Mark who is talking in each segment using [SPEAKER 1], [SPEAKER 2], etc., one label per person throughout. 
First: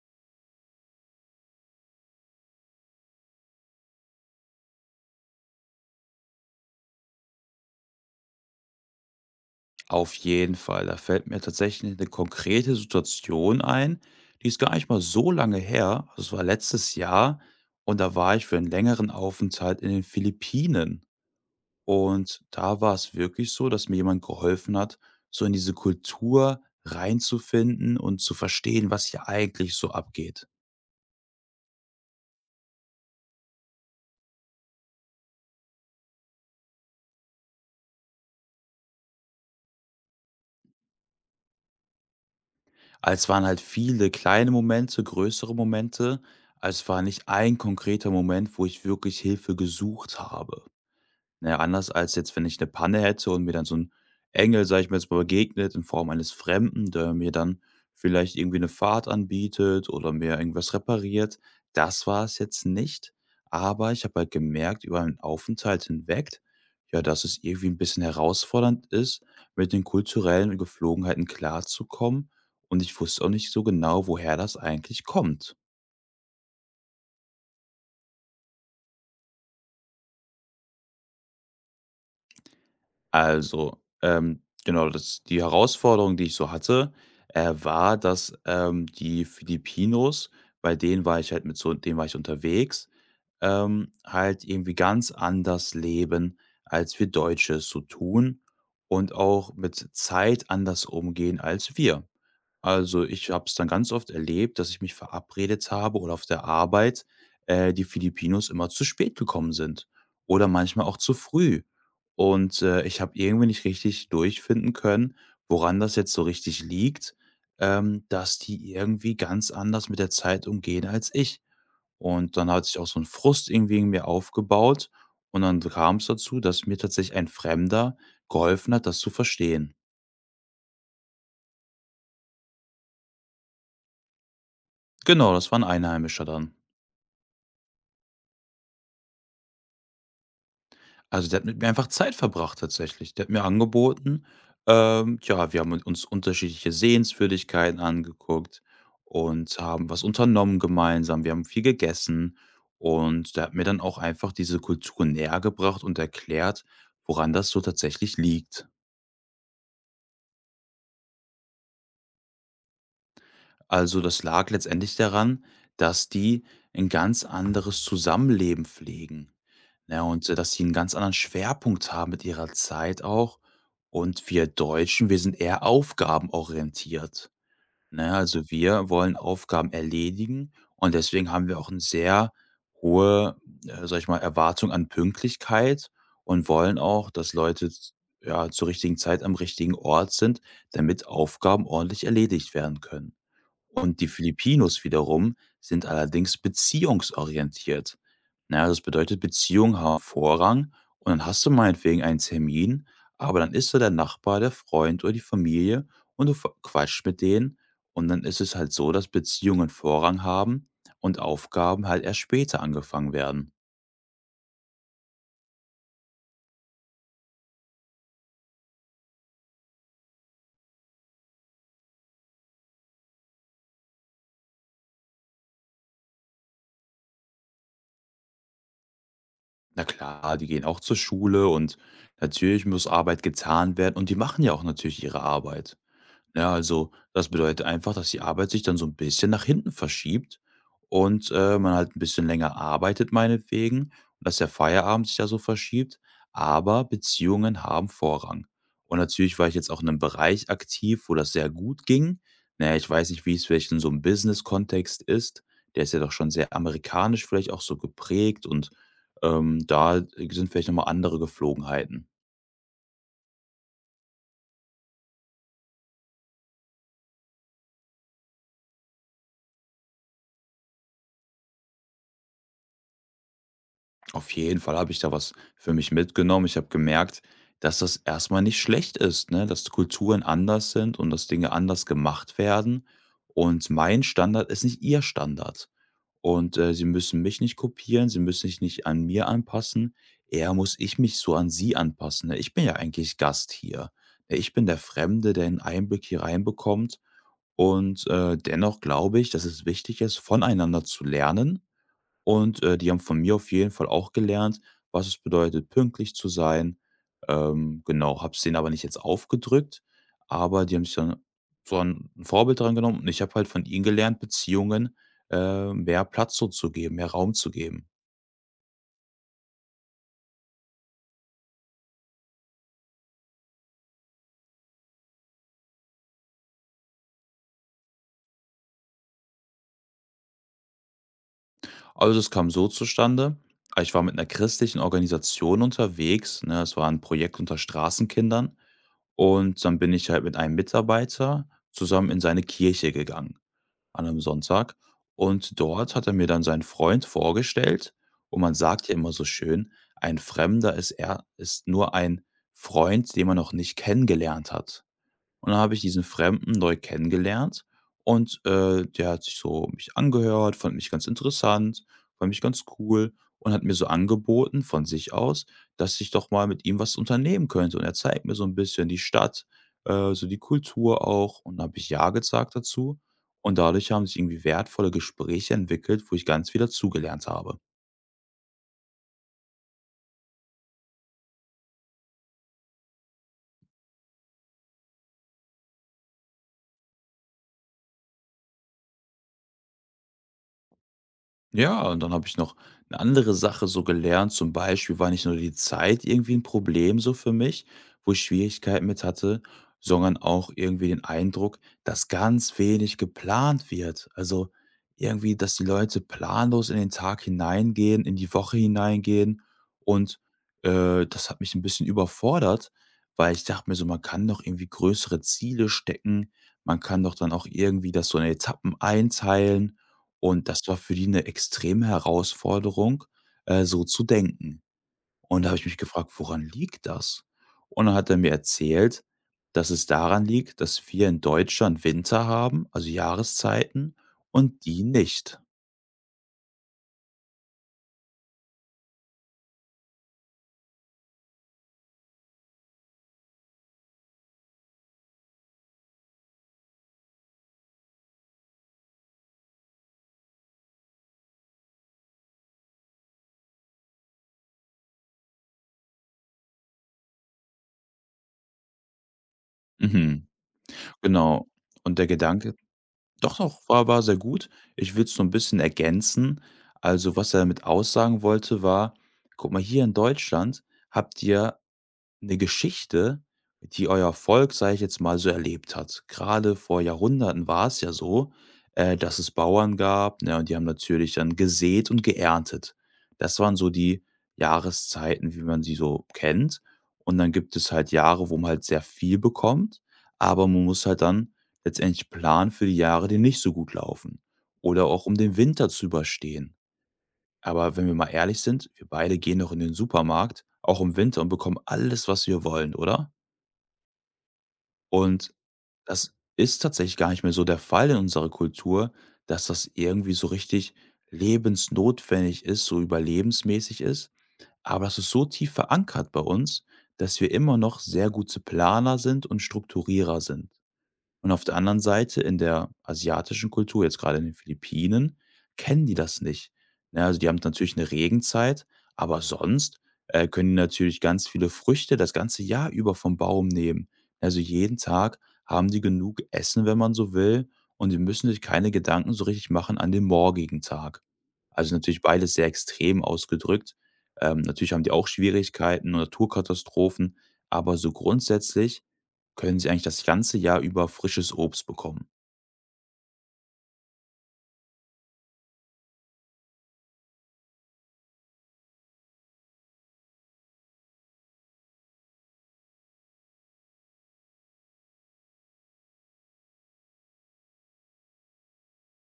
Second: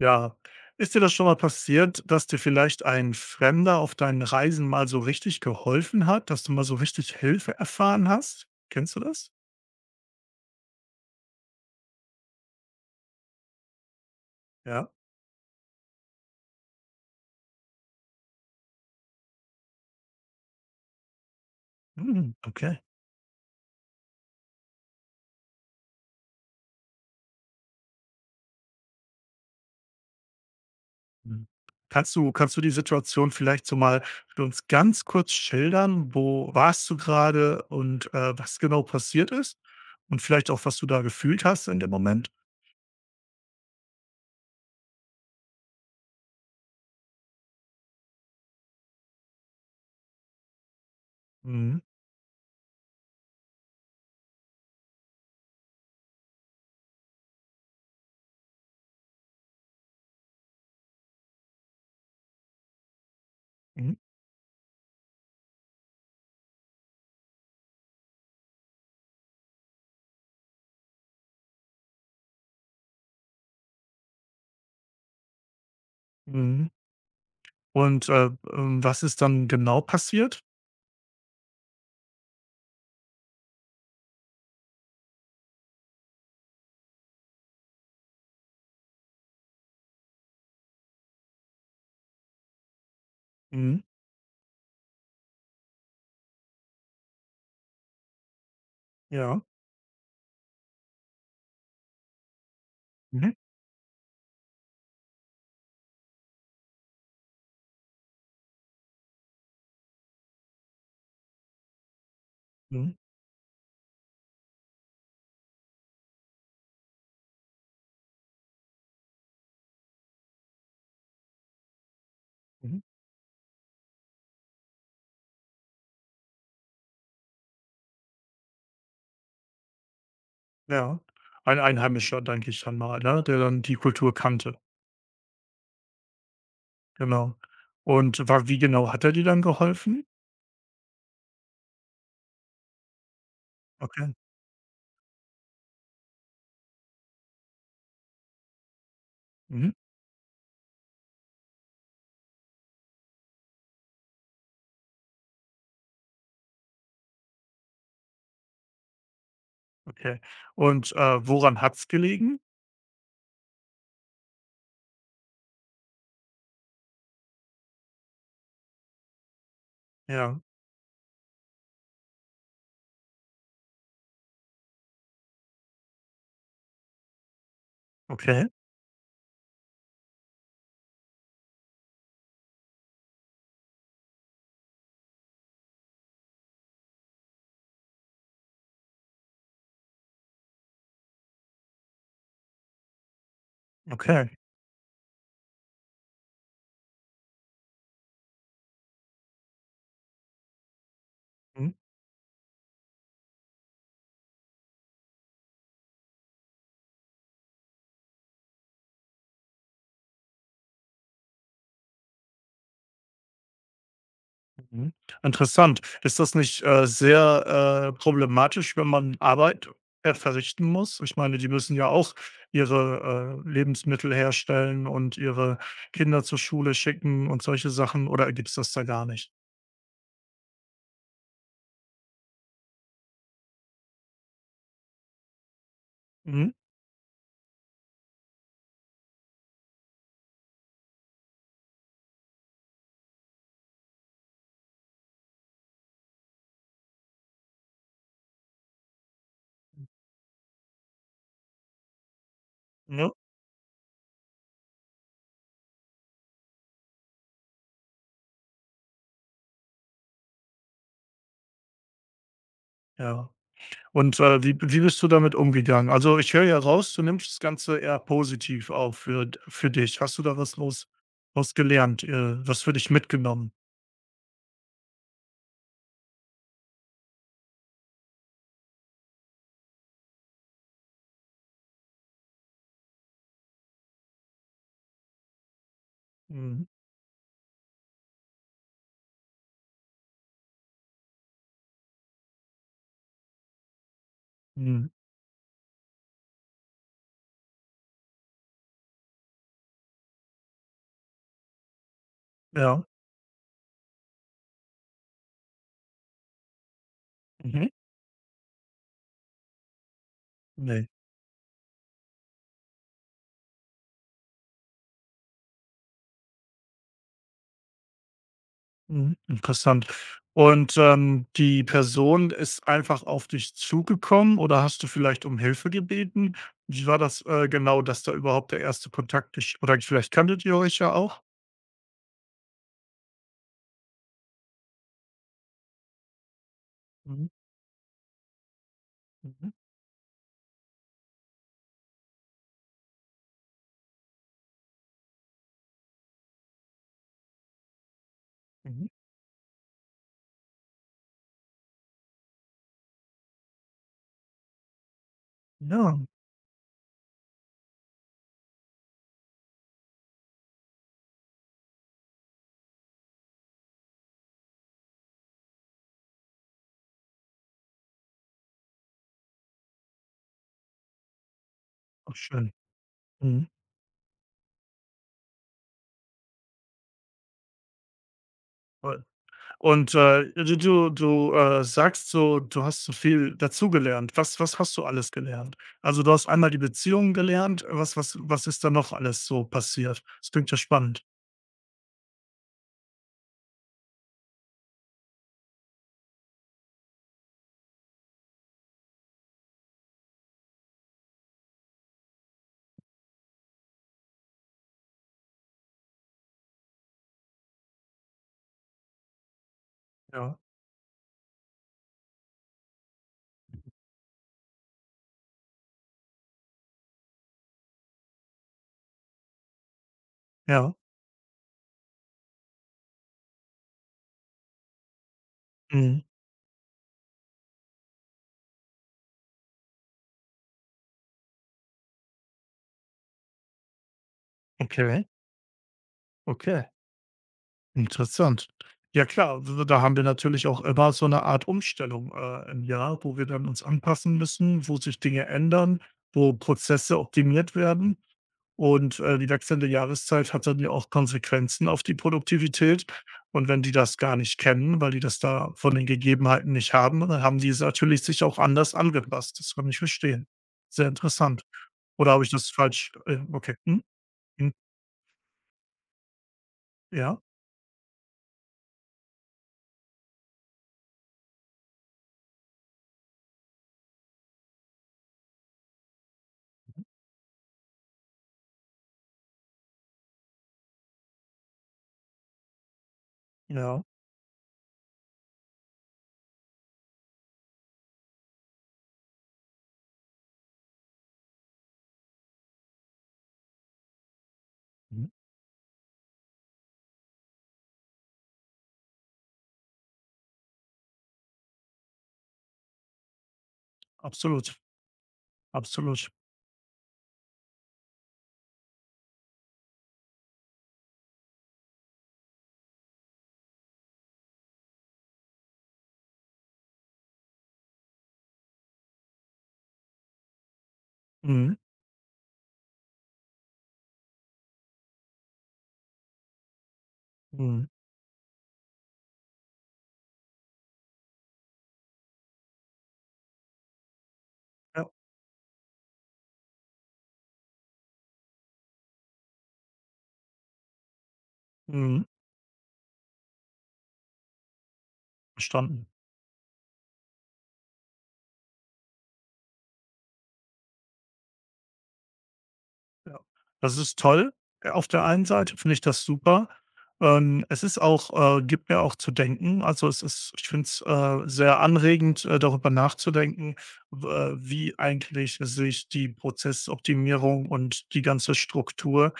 [SPEAKER 1] Ja. Ist dir das schon mal passiert, dass dir vielleicht ein Fremder auf deinen Reisen mal so richtig geholfen hat, dass du mal so richtig Hilfe erfahren hast? Kennst du das?
[SPEAKER 2] Auf jeden Fall. Da fällt mir tatsächlich eine konkrete Situation ein, die ist gar nicht
[SPEAKER 1] Ja?
[SPEAKER 2] mal so lange her. Das war letztes Jahr und da war ich für einen längeren Aufenthalt in den Philippinen.
[SPEAKER 1] Mhm,
[SPEAKER 2] Und da
[SPEAKER 1] okay.
[SPEAKER 2] war es wirklich so, dass mir jemand geholfen hat, so in diese Kultur reinzufinden und zu verstehen, was hier eigentlich so abgeht.
[SPEAKER 1] Mhm. Kannst du die Situation vielleicht so mal für uns ganz kurz schildern? Wo warst du gerade und, was genau passiert ist? Und vielleicht auch, was du da gefühlt hast in dem Moment?
[SPEAKER 2] Es waren halt viele kleine Momente, größere Momente. Also, es war nicht ein konkreter Moment, wo ich wirklich Hilfe gesucht habe. Naja,
[SPEAKER 1] Mhm,
[SPEAKER 2] anders als jetzt, wenn ich eine Panne hätte und mir dann so ein Engel, sage ich mal jetzt mal, begegnet in Form eines Fremden, der mir dann vielleicht irgendwie eine Fahrt anbietet oder mir irgendwas repariert. Das war es jetzt nicht, aber
[SPEAKER 1] mhm,
[SPEAKER 2] ich habe halt gemerkt über meinen Aufenthalt hinweg, ja, dass es irgendwie ein bisschen herausfordernd ist, mit den kulturellen Geflogenheiten klarzukommen und ich wusste auch nicht so genau, woher das eigentlich kommt.
[SPEAKER 1] mhm. Und, was ist dann genau passiert?
[SPEAKER 2] Also, genau, das die Herausforderung, die ich so hatte, war, dass, die Filipinos, bei denen war ich halt mit so denen war ich unterwegs,
[SPEAKER 1] Mhm,
[SPEAKER 2] halt irgendwie ganz anders leben, als wir Deutsche es so tun und
[SPEAKER 1] ja.
[SPEAKER 2] auch mit Zeit anders umgehen als wir. Also, ich
[SPEAKER 1] Mhm,
[SPEAKER 2] habe es dann ganz oft erlebt, dass ich mich verabredet habe oder auf der Arbeit, die Filipinos immer zu spät gekommen sind oder manchmal auch zu früh. Und
[SPEAKER 1] mhm,
[SPEAKER 2] ich habe irgendwie nicht richtig durchfinden können, woran das jetzt so richtig liegt, dass die irgendwie ganz anders mit der Zeit umgehen als ich. Und dann hat sich
[SPEAKER 1] mhm.
[SPEAKER 2] auch so ein Frust irgendwie in mir aufgebaut und dann kam es dazu, dass mir tatsächlich ein Fremder geholfen hat, das zu verstehen.
[SPEAKER 1] Ja, ein Einheimischer, denke ich dann mal, ne, der dann die Kultur kannte.
[SPEAKER 2] Genau, das war 'n Einheimischer dann.
[SPEAKER 1] Genau. Und wa wie genau hat er dir dann geholfen?
[SPEAKER 2] Also, der hat mit mir einfach Zeit verbracht tatsächlich. Der hat mir
[SPEAKER 1] Okay.
[SPEAKER 2] angeboten, ja, wir haben uns unterschiedliche Sehenswürdigkeiten angeguckt und
[SPEAKER 1] Mhm.
[SPEAKER 2] haben was unternommen gemeinsam. Wir haben viel gegessen und der hat mir dann auch einfach diese Kultur nähergebracht und erklärt, woran das so tatsächlich liegt.
[SPEAKER 1] Okay. Und, woran hat's gelegen?
[SPEAKER 2] Also, das lag letztendlich daran, dass die ein ganz anderes Zusammenleben pflegen, ne, und
[SPEAKER 1] Ja.
[SPEAKER 2] dass sie einen ganz anderen Schwerpunkt haben mit ihrer Zeit auch. Und wir Deutschen, wir sind eher aufgabenorientiert, ne?
[SPEAKER 1] Okay,
[SPEAKER 2] Also, wir wollen Aufgaben erledigen und deswegen haben wir auch eine sehr hohe, sage ich mal, Erwartung an Pünktlichkeit und wollen auch, dass Leute z ja, zur richtigen Zeit am richtigen Ort sind, damit Aufgaben ordentlich erledigt werden können. Und die
[SPEAKER 1] okay.
[SPEAKER 2] Filipinos wiederum sind allerdings beziehungsorientiert. Na ja, das bedeutet, Beziehungen haben Vorrang und dann hast du
[SPEAKER 1] Mhm,
[SPEAKER 2] meinetwegen einen Termin, aber dann ist da der Nachbar, der Freund oder die Familie und du quatscht mit denen und dann ist es halt so, dass Beziehungen Vorrang haben und Aufgaben halt erst später angefangen werden.
[SPEAKER 1] mhm. Interessant. Ist das nicht, sehr, problematisch, wenn man Arbeit, verrichten muss? Ich meine, die müssen ja auch ihre, Lebensmittel herstellen und ihre Kinder zur Schule schicken und solche Sachen oder gibt's das da gar nicht?
[SPEAKER 2] Na klar, die gehen auch zur Schule und natürlich muss Arbeit getan werden und die machen ja auch natürlich ihre Arbeit.
[SPEAKER 1] Mhm.
[SPEAKER 2] Ja, also das bedeutet einfach, dass die Arbeit sich dann so ein bisschen nach hinten verschiebt und man halt ein bisschen länger arbeitet meinetwegen und dass der Feierabend sich ja so verschiebt, aber Beziehungen haben Vorrang. Und natürlich war ich jetzt auch in einem Bereich aktiv, wo das sehr gut ging. Na ja, ich weiß
[SPEAKER 1] Ne?
[SPEAKER 2] nicht, wie es vielleicht in so einem Business-Kontext ist. Der ist ja doch schon sehr amerikanisch vielleicht auch so geprägt und da sind vielleicht noch mal andere Geflogenheiten.
[SPEAKER 1] Ja. Und, wie bist du damit umgegangen? Also, ich höre ja raus, du nimmst das Ganze eher positiv auf für dich. Hast du da was gelernt, was für dich mitgenommen?
[SPEAKER 2] Auf jeden Fall habe ich da was für mich mitgenommen. Ich habe gemerkt, dass das erstmal nicht schlecht ist, ne, dass Kulturen anders sind und dass Dinge anders gemacht werden. Und mein Standard ist nicht ihr Standard. Und,
[SPEAKER 1] Mhm,
[SPEAKER 2] äh, sie müssen mich nicht kopieren, sie müssen sich nicht an mir anpassen, eher muss ich mich so an sie anpassen, ne? Ich bin ja eigentlich Gast hier. Ne? Ich bin der
[SPEAKER 1] mhm,
[SPEAKER 2] Fremde, der einen Einblick hier reinbekommt und dennoch glaube ich, dass es wichtig ist, voneinander zu lernen und
[SPEAKER 1] ja,
[SPEAKER 2] die haben von mir auf jeden Fall auch gelernt, was es bedeutet, pünktlich zu sein.
[SPEAKER 1] mhm,
[SPEAKER 2] Genau, habe es denen aber nicht jetzt aufgedrückt, aber die haben
[SPEAKER 1] ne,
[SPEAKER 2] sich dann so ein Vorbild dran genommen und ich habe halt von ihnen gelernt, Beziehungen, mehr Platz so zu geben, mehr Raum zu geben.
[SPEAKER 1] mhm, interessant. Und, die Person ist einfach auf dich zugekommen oder hast du vielleicht um Hilfe gebeten? Wie war das, genau, dass da überhaupt der erste Kontakt ist? Oder vielleicht kanntet ihr euch ja auch?
[SPEAKER 2] Also, das kam so zustande, ich war mit einer christlichen Organisation unterwegs, ne? Es war ein
[SPEAKER 1] Mhm,
[SPEAKER 2] Projekt unter Straßenkindern.
[SPEAKER 1] mhm,
[SPEAKER 2] Und dann bin ich halt mit einem Mitarbeiter zusammen in seine Kirche gegangen an einem Sonntag. Und dort hat er mir dann seinen Freund vorgestellt. Und man
[SPEAKER 1] mhm.
[SPEAKER 2] sagt ja immer so schön: „Ein Fremder ist nur ein Freund, den man noch nicht kennengelernt hat." Und dann habe ich
[SPEAKER 1] Ja,
[SPEAKER 2] diesen Fremden neu kennengelernt und der hat sich so mich angehört, fand mich ganz interessant, fand mich ganz cool und hat mir so angeboten von sich aus, dass ich doch mal mit ihm was unternehmen könnte. Und er zeigt mir so ein bisschen die Stadt, so die Kultur auch und da habe ich ja
[SPEAKER 1] ach schön.
[SPEAKER 2] gesagt dazu
[SPEAKER 1] Mhm.
[SPEAKER 2] und dadurch haben sich irgendwie wertvolle Gespräche entwickelt, wo ich ganz viel dazugelernt habe.
[SPEAKER 1] Und, du sagst so, du hast so viel dazugelernt. Was hast du alles gelernt? Also, du hast einmal die Beziehung gelernt. Was ist da noch alles so passiert? Das klingt ja spannend.
[SPEAKER 2] Ja, und dann habe ich noch eine andere Sache so gelernt. Zum Beispiel war nicht nur die Zeit irgendwie ein Problem so für mich, wo ich Schwierigkeiten mit hatte, sondern auch irgendwie den Eindruck, dass ganz wenig geplant wird. Also, irgendwie, dass die Leute planlos in den Tag hineingehen, in die Woche hineingehen und,
[SPEAKER 1] Ja,
[SPEAKER 2] äh, das hat mich ein bisschen überfordert, weil ich dachte mir so, man kann doch irgendwie größere Ziele stecken, man kann doch dann auch irgendwie das so in Etappen einteilen und das
[SPEAKER 1] ja.
[SPEAKER 2] war für die eine extreme Herausforderung, so zu denken. Und da habe ich mich
[SPEAKER 1] Mhm.
[SPEAKER 2] gefragt: „Woran liegt das?" Und dann hat er mir erzählt, dass es daran liegt, dass wir in Deutschland Winter haben, also Jahreszeiten, und die
[SPEAKER 1] Okay,
[SPEAKER 2] nicht.
[SPEAKER 1] okay, interessant. Ja klar, d da haben wir natürlich auch immer so eine Art Umstellung, im Jahr, wo wir dann uns anpassen müssen, wo sich Dinge ändern, wo Prozesse optimiert werden. Und, die wechselnde Jahreszeit hat dann ja auch Konsequenzen auf die Produktivität. Und wenn die das gar nicht kennen, weil die das da von den Gegebenheiten nicht haben, dann haben die es natürlich sich auch anders angepasst. Das kann ich
[SPEAKER 2] Mhm,
[SPEAKER 1] verstehen. Sehr interessant.
[SPEAKER 2] genau. Und der
[SPEAKER 1] Oder habe ich das
[SPEAKER 2] Gedanke.
[SPEAKER 1] falsch?
[SPEAKER 2] Doch,
[SPEAKER 1] Okay.
[SPEAKER 2] doch,
[SPEAKER 1] Mhm,
[SPEAKER 2] war sehr gut.
[SPEAKER 1] mhm.
[SPEAKER 2] Ich will es so ein bisschen ergänzen. Also,
[SPEAKER 1] Ja,
[SPEAKER 2] was er damit aussagen wollte, war: „Guck mal, hier in Deutschland habt ihr eine Geschichte, die euer Volk, sage ich jetzt mal, so erlebt hat. Gerade vor Jahrhunderten war es ja so, dass es Bauern gab, ne, und die haben natürlich dann gesät und geerntet. Das waren so
[SPEAKER 1] ja.
[SPEAKER 2] die Jahreszeiten, wie man sie so kennt. Und dann gibt es halt Jahre, wo man halt sehr viel bekommt, aber man muss halt dann letztendlich planen für die Jahre, die nicht so gut laufen oder auch
[SPEAKER 1] Mhm.
[SPEAKER 2] um den Winter zu überstehen. Aber wenn wir mal ehrlich sind, wir beide gehen doch in den Supermarkt, auch im Winter und bekommen alles, was wir wollen, oder?
[SPEAKER 1] Absolut,
[SPEAKER 2] Und
[SPEAKER 1] absolut.
[SPEAKER 2] das ist tatsächlich gar nicht mehr so der Fall in unserer Kultur, dass das irgendwie so richtig lebensnotwendig ist, so überlebensmäßig ist. Aber das ist so tief verankert bei uns, dass wir immer noch sehr gute Planer sind und Strukturierer sind. Und auf der
[SPEAKER 1] Mhm,
[SPEAKER 2] anderen Seite in der asiatischen Kultur, jetzt gerade in den Philippinen, kennen die das nicht. Ne, also, die haben
[SPEAKER 1] mhm.
[SPEAKER 2] natürlich eine Regenzeit, aber sonst, können die natürlich ganz viele Früchte das ganze Jahr über vom Baum nehmen. Also, jeden
[SPEAKER 1] Ja,
[SPEAKER 2] Tag haben die genug Essen, wenn man so will, und die müssen sich keine Gedanken so richtig machen an den morgigen Tag. Also, natürlich
[SPEAKER 1] mhm.
[SPEAKER 2] beides sehr extrem ausgedrückt. Natürlich haben die auch
[SPEAKER 1] Verstanden.
[SPEAKER 2] Schwierigkeiten und Naturkatastrophen, aber so grundsätzlich können sie eigentlich das ganze Jahr über frisches Obst bekommen.
[SPEAKER 1] Ja, das ist toll. Auf der einen Seite finde ich das super. Es ist auch Gibt mir auch zu denken. Also, es ist ich finde es, sehr anregend, darüber nachzudenken, w wie eigentlich sich die Prozessoptimierung und die ganze Struktur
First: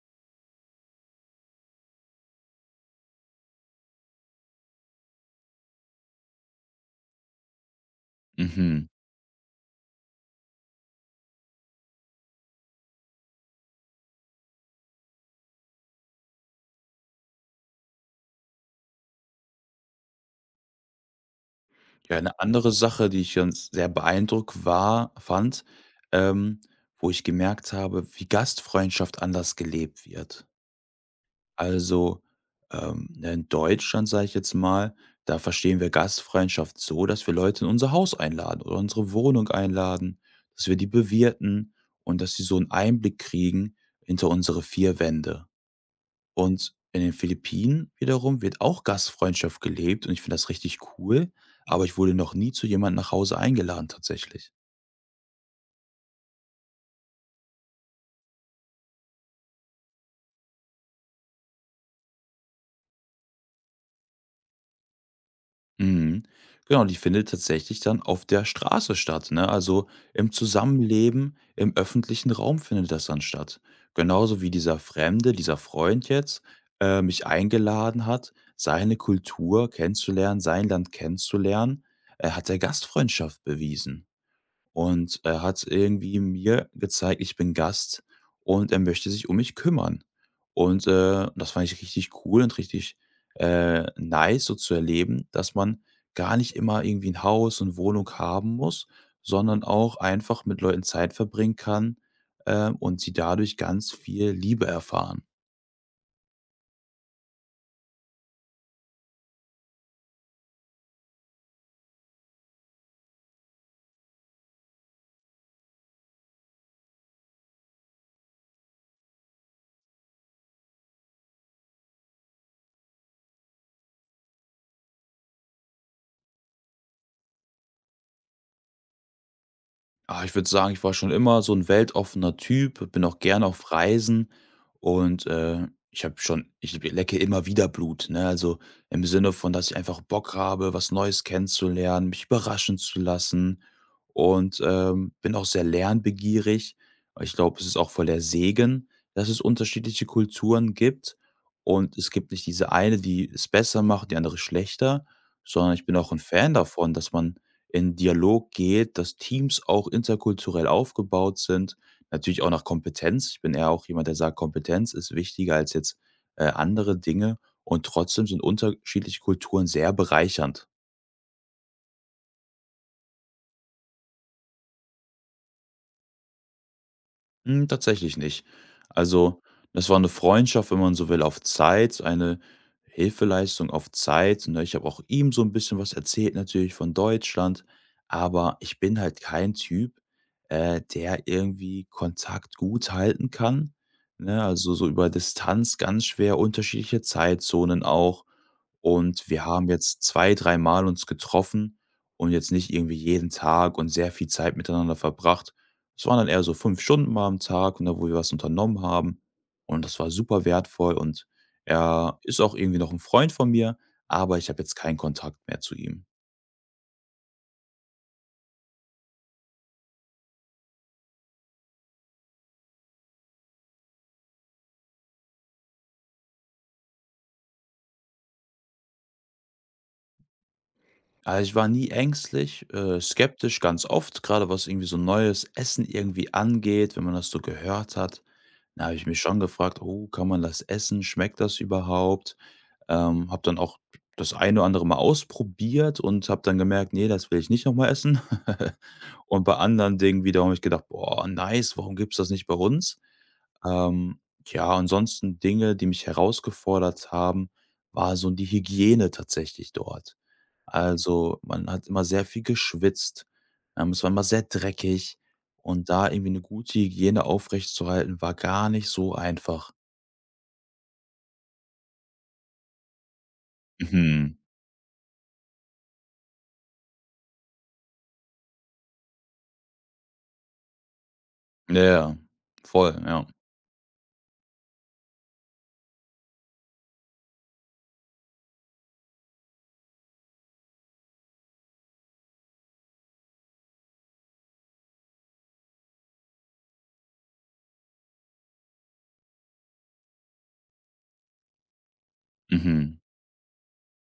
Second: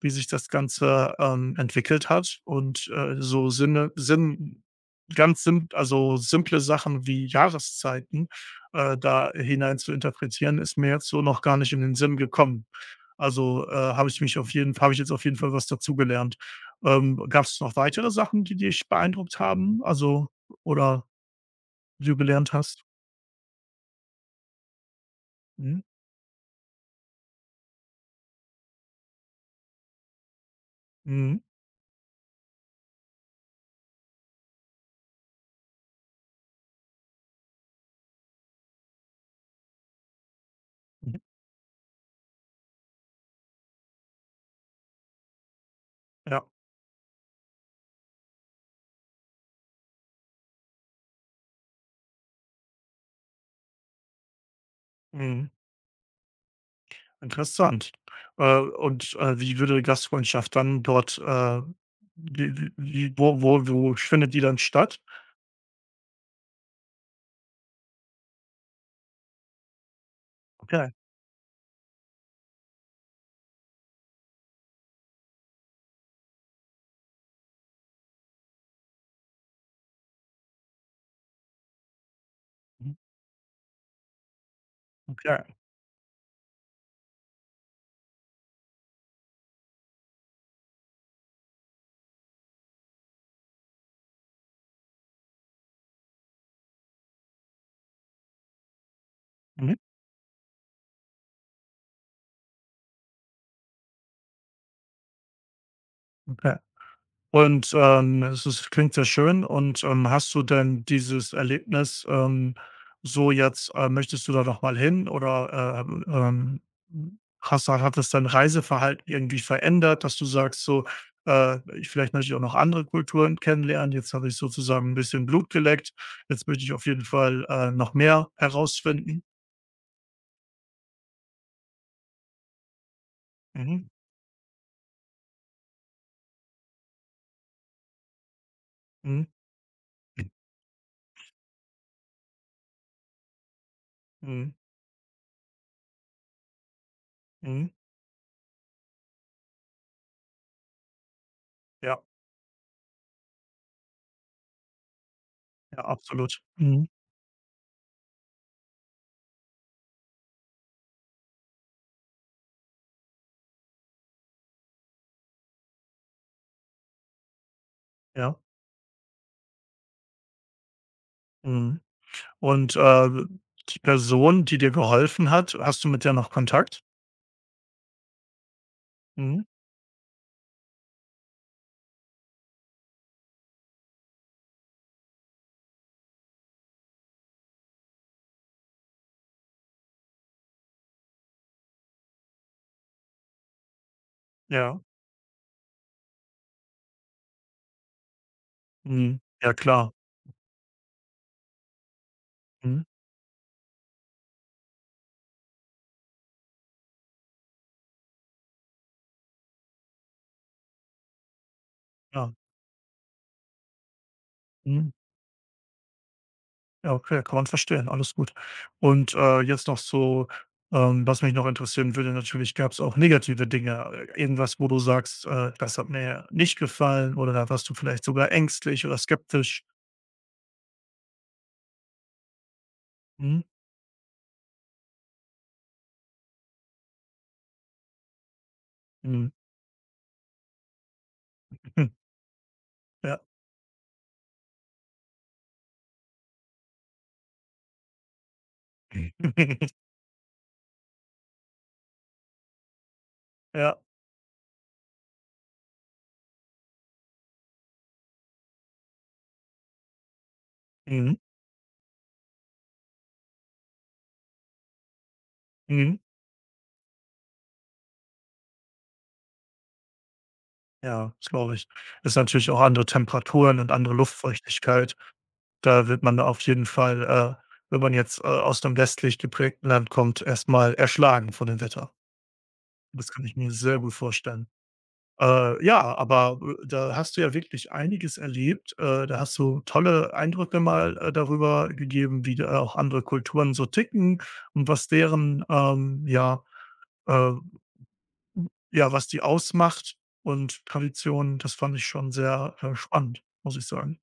[SPEAKER 1] wie sich das Ganze, entwickelt hat und, so Sinn ganz sim also, simple Sachen wie Jahreszeiten,
[SPEAKER 2] Mhm.
[SPEAKER 1] da hinein zu interpretieren, ist mir jetzt so noch gar nicht in den Sinn gekommen. Also, habe ich jetzt auf jeden Fall was dazugelernt. Gab es noch weitere Sachen, die dich beeindruckt haben, also oder die
[SPEAKER 2] Ja,
[SPEAKER 1] du
[SPEAKER 2] eine
[SPEAKER 1] gelernt
[SPEAKER 2] andere
[SPEAKER 1] hast?
[SPEAKER 2] Sache, die ich ganz sehr beeindruckt war fand,
[SPEAKER 1] Mhm.
[SPEAKER 2] ähm, wo ich gemerkt habe, wie Gastfreundschaft anders gelebt wird.
[SPEAKER 1] Mhm.
[SPEAKER 2] Also, ne, in Deutschland, sage ich jetzt mal, da verstehen wir Gastfreundschaft so, dass wir Leute in unser Haus einladen oder unsere Wohnung einladen, dass wir die
[SPEAKER 1] Mhm.
[SPEAKER 2] bewirten und dass sie so einen Einblick kriegen hinter unsere 4 Wände.
[SPEAKER 1] Ja.
[SPEAKER 2] Und in den Philippinen wiederum wird auch Gastfreundschaft gelebt und ich finde das richtig cool, aber ich wurde noch nie zu jemandem nach Hause eingeladen tatsächlich.
[SPEAKER 1] Mhm. Interessant. Und, wie würde Gastfreundschaft dann dort, wie wie wie wo wo wo findet die dann statt?
[SPEAKER 2] Mhm. Genau, die findet tatsächlich dann auf der Straße statt, ne? Also, im
[SPEAKER 1] Okay.
[SPEAKER 2] Zusammenleben, im öffentlichen Raum findet das dann statt. Genauso wie dieser Fremde, dieser Freund jetzt, mich eingeladen hat, seine Kultur kennenzulernen, sein Land kennenzulernen, hat er
[SPEAKER 1] Mhm.
[SPEAKER 2] Gastfreundschaft bewiesen. Und er
[SPEAKER 1] Okay.
[SPEAKER 2] hat irgendwie mir gezeigt, ich bin Gast und er möchte sich um mich kümmern. Und das fand ich richtig cool und richtig, nice, so zu erleben, dass man gar nicht immer irgendwie ein Haus und Wohnung haben muss, sondern
[SPEAKER 1] Mhm.
[SPEAKER 2] auch einfach mit Leuten Zeit verbringen kann, und sie dadurch ganz viel Liebe erfahren.
[SPEAKER 1] Okay. Und, es ist klingt sehr schön und, hast du denn dieses Erlebnis, so jetzt, möchtest du da noch mal hin oder, hast hat das dein Reiseverhalten irgendwie verändert, dass du sagst so: ich Vielleicht möchte ich auch noch andere Kulturen kennenlernen. Jetzt habe ich sozusagen ein bisschen Blut geleckt. Jetzt möchte ich auf jeden Fall, noch mehr herausfinden."
[SPEAKER 2] Ich würde sagen, ich war schon immer so ein weltoffener Typ, bin auch gerne auf
[SPEAKER 1] Mhm,
[SPEAKER 2] Reisen und ich habe schon ich lecke immer wieder Blut, ne? Also, im
[SPEAKER 1] mhm,
[SPEAKER 2] Sinne von, dass ich einfach Bock habe, was Neues kennenzulernen, mich überraschen zu lassen
[SPEAKER 1] mhm,
[SPEAKER 2] und bin auch sehr lernbegierig. Ich glaube, es
[SPEAKER 1] mhm.
[SPEAKER 2] ist auch voll der Segen, dass es unterschiedliche Kulturen gibt und
[SPEAKER 1] Ja,
[SPEAKER 2] es gibt nicht diese eine, die es besser macht, die andere schlechter, sondern ich
[SPEAKER 1] ja,
[SPEAKER 2] bin auch ein
[SPEAKER 1] absolut.
[SPEAKER 2] Fan
[SPEAKER 1] Mhm,
[SPEAKER 2] davon, dass man in Dialog geht, dass Teams auch interkulturell aufgebaut sind, natürlich auch nach Kompetenz. Ich bin eher auch jemand, der sagt, Kompetenz ist wichtiger als jetzt, andere Dinge und trotzdem
[SPEAKER 1] ja,
[SPEAKER 2] sind unterschiedliche Kulturen sehr bereichernd.
[SPEAKER 1] mhm. Und, die Person, die dir geholfen hat, hast du mit der noch Kontakt?
[SPEAKER 2] Hm, tatsächlich nicht. Also,
[SPEAKER 1] Mhm,
[SPEAKER 2] das war eine Freundschaft, wenn man so will, auf Zeit, so eine Hilfeleistung auf Zeit, ne? Ich habe auch ihm so ein bisschen was erzählt natürlich von Deutschland, aber ich bin halt kein Typ, der irgendwie Kontakt gut halten kann, ne? Also,
[SPEAKER 1] ja.
[SPEAKER 2] so über Distanz ganz schwer, unterschiedliche Zeitzonen auch.
[SPEAKER 1] Mhm.
[SPEAKER 2] Und wir
[SPEAKER 1] Ja
[SPEAKER 2] haben
[SPEAKER 1] klar.
[SPEAKER 2] jetzt zwei dreimal uns getroffen und jetzt nicht
[SPEAKER 1] Mhm,
[SPEAKER 2] irgendwie jeden Tag und sehr viel Zeit miteinander verbracht. Es waren dann eher so 5 Stunden mal am Tag, ne, wo wir was unternommen haben und das war super wertvoll und er
[SPEAKER 1] ja.
[SPEAKER 2] ist auch irgendwie noch ein Freund von mir, aber ich habe jetzt
[SPEAKER 1] Mhm.
[SPEAKER 2] keinen Kontakt mehr zu ihm.
[SPEAKER 1] Ja, okay, kann man verstehen, alles gut. Und, jetzt noch so, was mich noch interessieren würde, natürlich gab es auch negative Dinge, irgendwas, wo du sagst: „Das hat mir nicht gefallen", oder da warst du vielleicht sogar ängstlich oder skeptisch.
[SPEAKER 2] Also, ich war nie ängstlich,
[SPEAKER 1] Mhm,
[SPEAKER 2] skeptisch ganz oft, gerade was irgendwie so neues Essen irgendwie angeht, wenn man das so gehört hat. Da habe ich mich
[SPEAKER 1] mhm,
[SPEAKER 2] schon gefragt: „Oh, kann man das essen? Schmeckt das überhaupt?"
[SPEAKER 1] ja.
[SPEAKER 2] Habe dann auch das eine oder andere mal ausprobiert und habe dann gemerkt: nee, das will ich nicht noch mal essen." Und bei anderen Dingen wiederum habe ich gedacht: „Boah, nice, warum gibt's das nicht bei uns?"
[SPEAKER 1] Ja,
[SPEAKER 2] Ähm, ja, ansonsten Dinge, die mich herausgefordert haben, war so die Hygiene tatsächlich dort.
[SPEAKER 1] mhm,
[SPEAKER 2] Also, man hat immer sehr viel geschwitzt, es war immer sehr dreckig und
[SPEAKER 1] mhm.
[SPEAKER 2] da irgendwie eine gute Hygiene aufrechtzuerhalten, war gar nicht so einfach.
[SPEAKER 1] Ja, das glaube ich. Das ist natürlich auch andere Temperaturen und andere
[SPEAKER 2] Mhm.
[SPEAKER 1] Luftfeuchtigkeit. Da wird man auf jeden Fall, wenn man jetzt, aus 'nem westlich geprägten Land kommt, erst mal erschlagen von dem
[SPEAKER 2] Ja,
[SPEAKER 1] Wetter.
[SPEAKER 2] ja, voll,
[SPEAKER 1] Das kann
[SPEAKER 2] ja.
[SPEAKER 1] ich mir sehr gut vorstellen. Ja, aber, da hast du ja wirklich einiges erlebt. Da hast du tolle Eindrücke mal, darüber gegeben, wie da auch andere Kulturen so ticken und was deren, ja, äh, ja, was die ausmacht und Traditionen. Das fand ich schon sehr,
[SPEAKER 2] Mhm.
[SPEAKER 1] spannend, muss ich sagen.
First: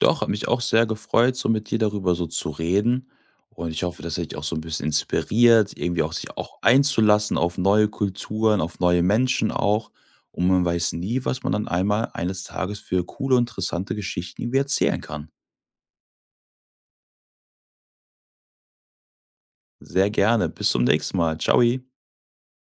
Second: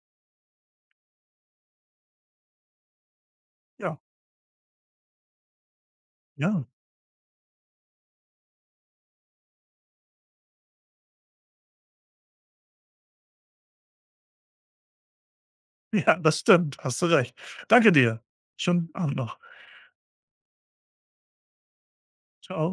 [SPEAKER 2] Doch, hat mich auch sehr gefreut, so mit dir darüber so zu reden. Und ich
[SPEAKER 1] Ja,
[SPEAKER 2] hoffe, das hat dich auch so ein bisschen inspiriert, irgendwie auch sich auch
[SPEAKER 1] ja.
[SPEAKER 2] einzulassen auf neue Kulturen, auf neue Menschen auch. Und man weiß nie, was man dann einmal eines Tages für coole, interessante Geschichten irgendwie erzählen kann.
[SPEAKER 1] Ja, das stimmt, hast du recht. Danke dir. Schönen Abend noch.
[SPEAKER 2] Sehr gerne. Bis zum nächsten Mal. Ciao.
[SPEAKER 1] Ciao.